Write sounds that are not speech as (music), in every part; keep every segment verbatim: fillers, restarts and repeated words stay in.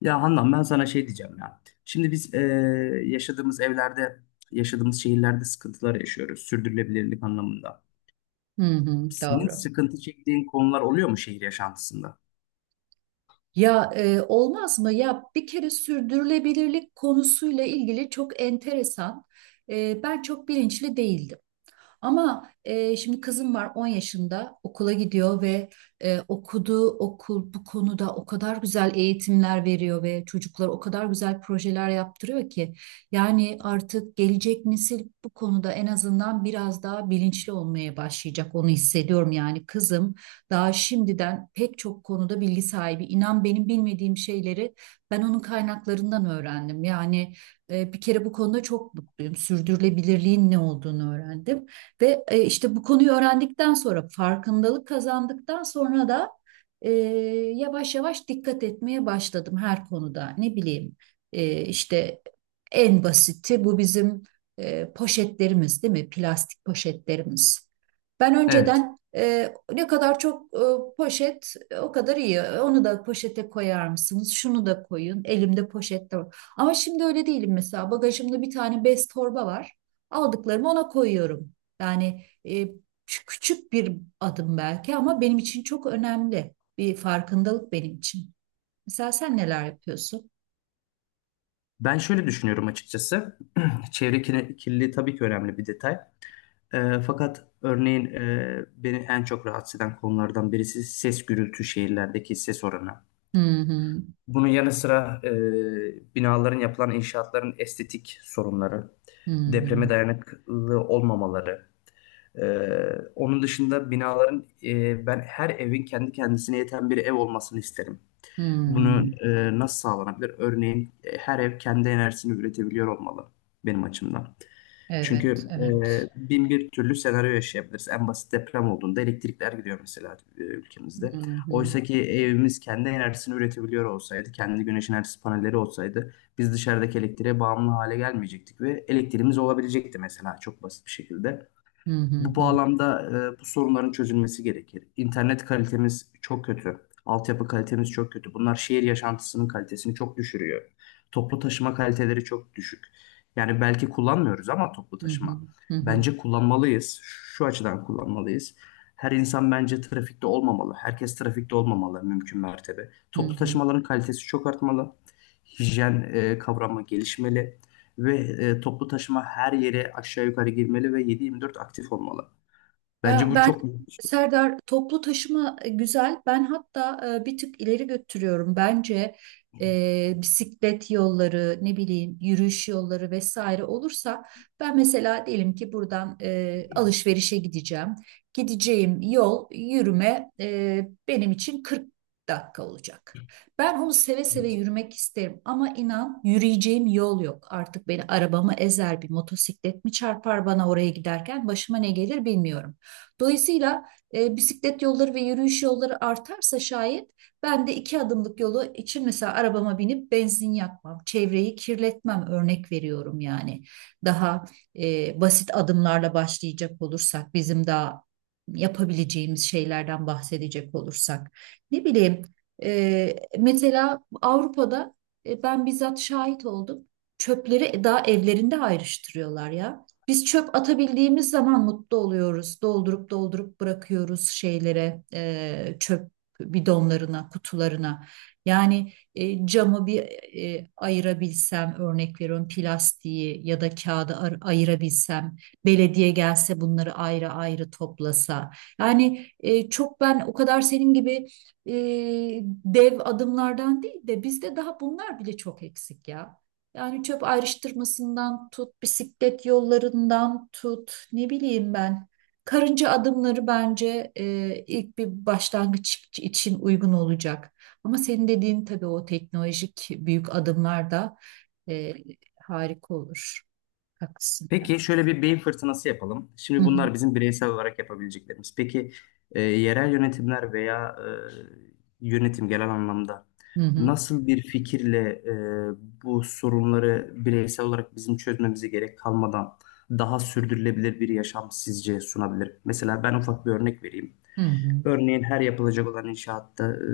Ya Handan ben sana şey diyeceğim ya. Şimdi biz e, yaşadığımız evlerde, yaşadığımız şehirlerde sıkıntılar yaşıyoruz. Sürdürülebilirlik anlamında. Hı hı, Senin doğru. sıkıntı çektiğin konular oluyor mu şehir yaşantısında? Ya e, olmaz mı? Ya bir kere sürdürülebilirlik konusuyla ilgili çok enteresan. E, ben çok bilinçli değildim. Ama e, şimdi kızım var, on yaşında okula gidiyor ve e, okuduğu okul bu konuda o kadar güzel eğitimler veriyor ve çocuklara o kadar güzel projeler yaptırıyor ki yani artık gelecek nesil bu konuda en azından biraz daha bilinçli olmaya başlayacak, onu hissediyorum. Yani kızım daha şimdiden pek çok konuda bilgi sahibi. İnan, benim bilmediğim şeyleri ben onun kaynaklarından öğrendim. Yani e, bir kere bu konuda çok mutluyum, sürdürülebilirliğin ne olduğunu öğrendim. Ve e, işte bu konuyu öğrendikten sonra, farkındalık kazandıktan sonra da e, yavaş yavaş dikkat etmeye başladım her konuda. Ne bileyim, e, işte en basiti bu bizim e, poşetlerimiz, değil mi? Plastik poşetlerimiz. Ben Evet. önceden e, ne kadar çok e, poşet, e, o kadar iyi. Onu da poşete koyar mısınız? Şunu da koyun. Elimde poşet de var. Ama şimdi öyle değilim mesela. Bagajımda bir tane bez torba var. Aldıklarımı ona koyuyorum. Yani e, çü- küçük bir adım belki, ama benim için çok önemli bir farkındalık, benim için. Mesela sen neler yapıyorsun? Ben şöyle düşünüyorum açıkçası. (clears throat) Çevre kirli- kirliliği tabii ki önemli bir detay. E, fakat örneğin e, beni en çok rahatsız eden konulardan birisi ses gürültü şehirlerdeki ses oranı. Hı hı, Bunun yanı sıra e, binaların yapılan inşaatların estetik sorunları, hı hı, depreme dayanıklı olmamaları. e, Onun dışında binaların e, ben her evin kendi kendisine yeten bir ev olmasını isterim. Bunu hı. e, nasıl sağlanabilir? Örneğin e, her ev kendi enerjisini üretebiliyor olmalı benim açımdan. Evet, Çünkü evet. e, bin bir türlü senaryo yaşayabiliriz. En basit deprem olduğunda elektrikler gidiyor mesela e, ülkemizde. Hı hı, Oysa ki evimiz kendi enerjisini üretebiliyor olsaydı, kendi güneş enerjisi panelleri olsaydı biz dışarıdaki elektriğe bağımlı hale gelmeyecektik ve elektriğimiz olabilecekti mesela çok basit bir şekilde. hı hı, Bu hı bağlamda e, bu sorunların çözülmesi gerekir. İnternet kalitemiz çok kötü. Altyapı kalitemiz çok kötü. Bunlar şehir yaşantısının kalitesini çok düşürüyor. Toplu taşıma kaliteleri çok düşük. Yani belki kullanmıyoruz ama toplu hı, taşıma. hı hı, Bence kullanmalıyız. Şu açıdan kullanmalıyız. Her insan bence trafikte olmamalı. Herkes trafikte olmamalı mümkün mertebe. hı Toplu hı. taşımaların kalitesi çok artmalı. Hijyen e, kavramı gelişmeli ve e, toplu taşıma her yere aşağı yukarı girmeli ve yedi yirmi dört aktif olmalı. Ya Bence bu ben çok büyük bir şey. Serdar, toplu taşıma e, güzel. Ben hatta e, bir tık ileri götürüyorum. Bence e, bisiklet yolları, ne bileyim, yürüyüş yolları vesaire olursa, ben mesela diyelim ki buradan e, alışverişe gideceğim. Gideceğim yol yürüme, e, benim için 40 dakika olacak. Ben onu seve seve Evet. yürümek isterim, ama inan yürüyeceğim yol yok. Artık beni arabamı ezer, bir motosiklet mi çarpar, bana oraya giderken başıma ne gelir bilmiyorum. Dolayısıyla e, bisiklet yolları ve yürüyüş yolları artarsa şayet, ben de iki adımlık yolu için mesela arabama binip benzin yakmam, çevreyi kirletmem, örnek veriyorum yani. Daha e, basit adımlarla başlayacak olursak, bizim daha yapabileceğimiz şeylerden bahsedecek olursak. Ne bileyim, e, mesela Avrupa'da e, ben bizzat şahit oldum. Çöpleri daha evlerinde ayrıştırıyorlar ya. Biz çöp atabildiğimiz zaman mutlu oluyoruz. Doldurup doldurup bırakıyoruz şeylere, e, çöp bidonlarına, kutularına. Yani e, camı bir e, ayırabilsem, örnek veriyorum, plastiği ya da kağıdı ar- ayırabilsem, belediye gelse bunları ayrı ayrı toplasa. Yani e, çok, ben o kadar senin gibi e, dev adımlardan değil de, bizde daha bunlar bile çok eksik ya. Yani çöp ayrıştırmasından tut, bisiklet yollarından tut, ne bileyim ben. Karınca adımları bence e, ilk bir başlangıç için uygun olacak. Ama senin dediğin tabii o teknolojik büyük adımlar da e, harika olur. Haklısın ya. Peki şöyle bir beyin fırtınası yapalım. Hı Şimdi hı, bunlar bizim bireysel olarak yapabileceklerimiz. Peki e, yerel yönetimler veya e, yönetim genel anlamda hı hı, nasıl bir fikirle e, bu sorunları bireysel olarak bizim çözmemize gerek kalmadan daha sürdürülebilir bir yaşam sizce sunabilir? Mesela ben ufak bir örnek vereyim. hı hı, Örneğin her yapılacak olan inşaatta e,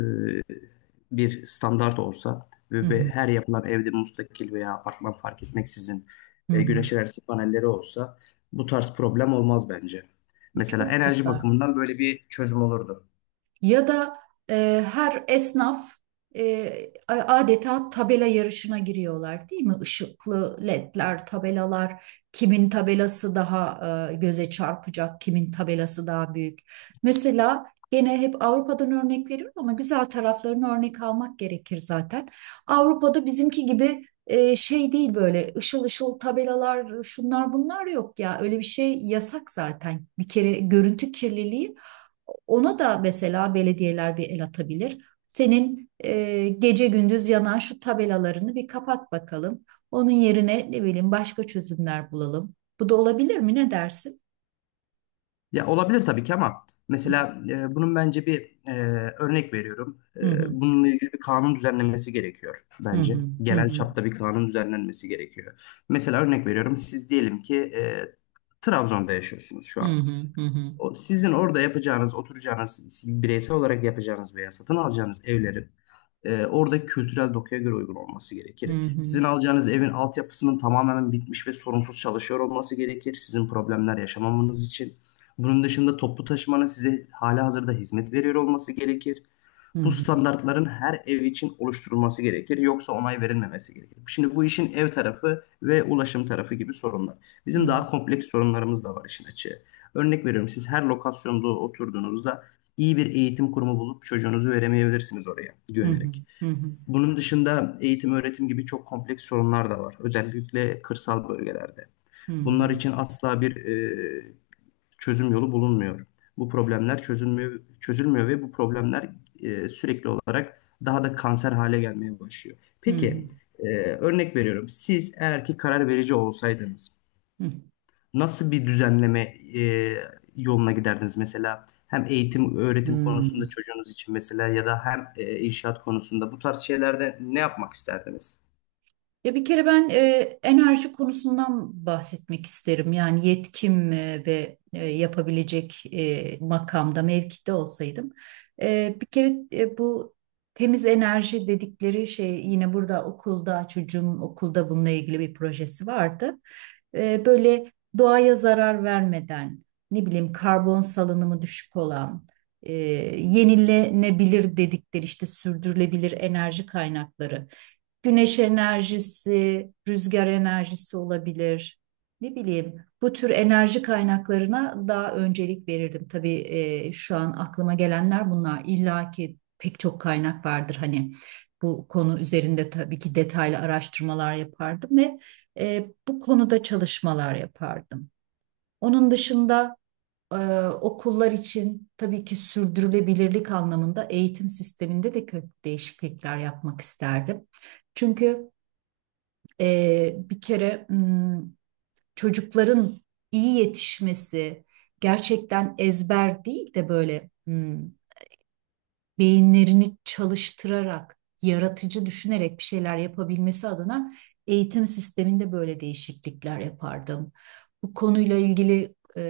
bir standart olsa hı ve ve hı, her yapılan evde müstakil veya apartman fark etmeksizin hı e, hı. güneş enerjisi panelleri olsa bu tarz problem olmaz bence. Mesela Çok enerji güzel. bakımından böyle bir çözüm olurdu. Ya da e, her esnaf e, a- adeta tabela yarışına giriyorlar, değil mi? Işıklı ledler, tabelalar, kimin tabelası daha e, göze çarpacak, kimin tabelası daha büyük. Mesela gene hep Avrupa'dan örnek veriyorum, ama güzel taraflarını örnek almak gerekir zaten. Avrupa'da bizimki gibi e, şey değil, böyle ışıl ışıl tabelalar, şunlar bunlar yok ya, öyle bir şey yasak zaten. Bir kere görüntü kirliliği, ona da mesela belediyeler bir el atabilir. Senin e, gece gündüz yanan şu tabelalarını bir kapat bakalım. Onun yerine, ne bileyim, başka çözümler bulalım. Bu da olabilir mi? Ne dersin? Ya olabilir tabii ki ama Hı mesela e, bunun bence bir e, örnek veriyorum. E, hı, hı Bununla ilgili bir kanun düzenlenmesi gerekiyor hı, bence. hı Genel hı, çapta bir kanun düzenlenmesi gerekiyor. Mesela örnek veriyorum siz diyelim ki e, Trabzon'da yaşıyorsunuz şu hı an. hı, hı hı, O sizin orada yapacağınız, oturacağınız, bireysel olarak yapacağınız veya satın alacağınız evlerin e, orada kültürel dokuya göre uygun olması hı gerekir. hı, hı Sizin alacağınız evin altyapısının tamamen bitmiş ve sorunsuz çalışıyor olması gerekir. Sizin problemler yaşamamanız için. Bunun dışında toplu taşımanın size halihazırda hizmet veriyor olması gerekir. hı, Bu hı standartların her ev için oluşturulması gerekir, yoksa onay verilmemesi gerekir. Şimdi bu işin ev tarafı ve ulaşım tarafı gibi sorunlar. Bizim hı, daha kompleks sorunlarımız da var işin açığı. Örnek veriyorum, siz her lokasyonda oturduğunuzda iyi bir eğitim kurumu bulup çocuğunuzu veremeyebilirsiniz oraya hı güvenerek. hı, hı Bunun dışında eğitim öğretim gibi çok kompleks sorunlar da var. Özellikle kırsal bölgelerde. hı, Bunlar için asla bir e, çözüm yolu bulunmuyor. Bu problemler çözülmüyor, çözülmüyor ve bu problemler e, sürekli olarak daha da kanser hale gelmeye başlıyor. hı Peki, e, örnek veriyorum. Siz eğer ki karar verici olsaydınız hı, hı. nasıl bir düzenleme e, yoluna giderdiniz? Mesela hem eğitim, öğretim Hı. konusunda çocuğunuz için mesela ya da hem e, inşaat konusunda bu tarz şeylerde ne yapmak isterdiniz? Ya bir kere ben e, enerji konusundan bahsetmek isterim. Yani yetkim e, ve e, yapabilecek e, makamda, mevkide olsaydım. E, bir kere e, bu temiz enerji dedikleri şey, yine burada okulda, çocuğum okulda bununla ilgili bir projesi vardı. E, böyle doğaya zarar vermeden, ne bileyim karbon salınımı düşük olan, e, yenilenebilir dedikleri, işte sürdürülebilir enerji kaynakları. Güneş enerjisi, rüzgar enerjisi olabilir. Ne bileyim, bu tür enerji kaynaklarına daha öncelik verirdim. Tabii e, şu an aklıma gelenler bunlar. İlla ki pek çok kaynak vardır hani. Bu konu üzerinde tabii ki detaylı araştırmalar yapardım ve e, bu konuda çalışmalar yapardım. Onun dışında e, okullar için tabii ki sürdürülebilirlik anlamında eğitim sisteminde de köklü değişiklikler yapmak isterdim. Çünkü ee, bir kere, hmm, çocukların iyi yetişmesi, gerçekten ezber değil de böyle, hmm, beyinlerini çalıştırarak, yaratıcı düşünerek bir şeyler yapabilmesi adına, eğitim sisteminde böyle değişiklikler yapardım. Bu konuyla ilgili e,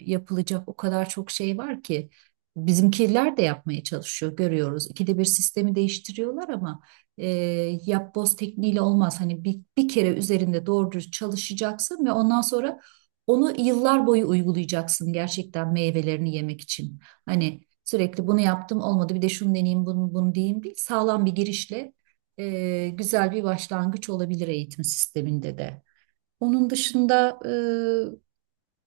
yapılacak o kadar çok şey var ki, bizimkiler de yapmaya çalışıyor, görüyoruz. İkide bir sistemi değiştiriyorlar ama e, yapboz tekniğiyle olmaz. Hani bir, bir kere üzerinde doğru dürüst çalışacaksın ve ondan sonra onu yıllar boyu uygulayacaksın, gerçekten meyvelerini yemek için. Hani sürekli bunu yaptım, olmadı, bir de şunu deneyeyim, bunu, bunu diyeyim değil. Sağlam bir girişle e, güzel bir başlangıç olabilir eğitim sisteminde de. Onun dışında, e,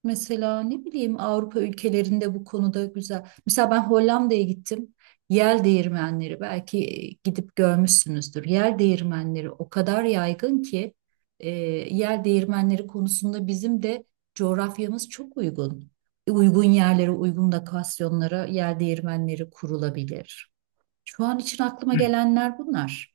mesela ne bileyim, Avrupa ülkelerinde bu konuda güzel. Mesela ben Hollanda'ya gittim. Yel değirmenleri belki e, gidip görmüşsünüzdür. Yel değirmenleri o kadar yaygın ki, e, yel değirmenleri konusunda bizim de coğrafyamız çok uygun. Uygun yerlere, uygun lokasyonlara yel değirmenleri kurulabilir. Şu an için aklıma gelenler bunlar.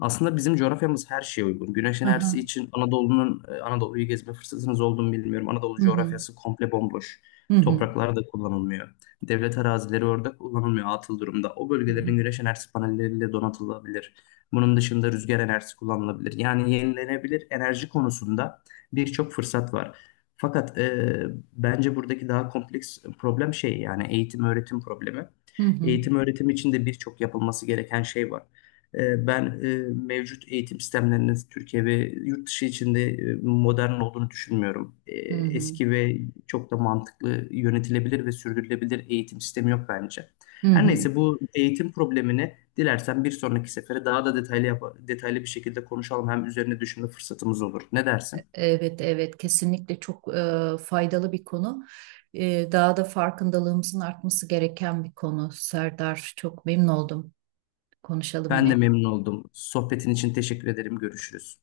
Aslında bizim coğrafyamız her şeye uygun. Güneş enerjisi Aha. için Anadolu'nun e, Anadolu'yu gezme fırsatınız olduğunu bilmiyorum. Anadolu Hı hı. coğrafyası komple bomboş. Hı hı. Topraklar da kullanılmıyor. Devlet arazileri orada kullanılmıyor atıl durumda. O Hı hı. bölgelerin güneş enerjisi panelleriyle donatılabilir. Bunun dışında rüzgar enerjisi kullanılabilir. Yani yenilenebilir enerji konusunda birçok fırsat var. Fakat e, bence buradaki daha kompleks problem şey yani eğitim öğretim problemi. Hı hı. Eğitim öğretim için de birçok yapılması gereken şey var. E, Ben e, mevcut eğitim sistemlerinin Türkiye ve yurt dışı içinde e, modern olduğunu düşünmüyorum. E, Hı hı. Eski ve çok da mantıklı yönetilebilir ve sürdürülebilir eğitim sistemi yok bence. Hı Her hı. neyse bu eğitim problemini dilersen bir sonraki sefere daha da detaylı yap- detaylı bir şekilde konuşalım. Hem üzerine düşünme fırsatımız olur. Ne dersin? Evet, evet, kesinlikle çok e, faydalı bir konu. E, daha da farkındalığımızın artması gereken bir konu. Serdar, çok memnun oldum. Konuşalım Ben de yine. memnun oldum. Sohbetin için teşekkür ederim. Görüşürüz.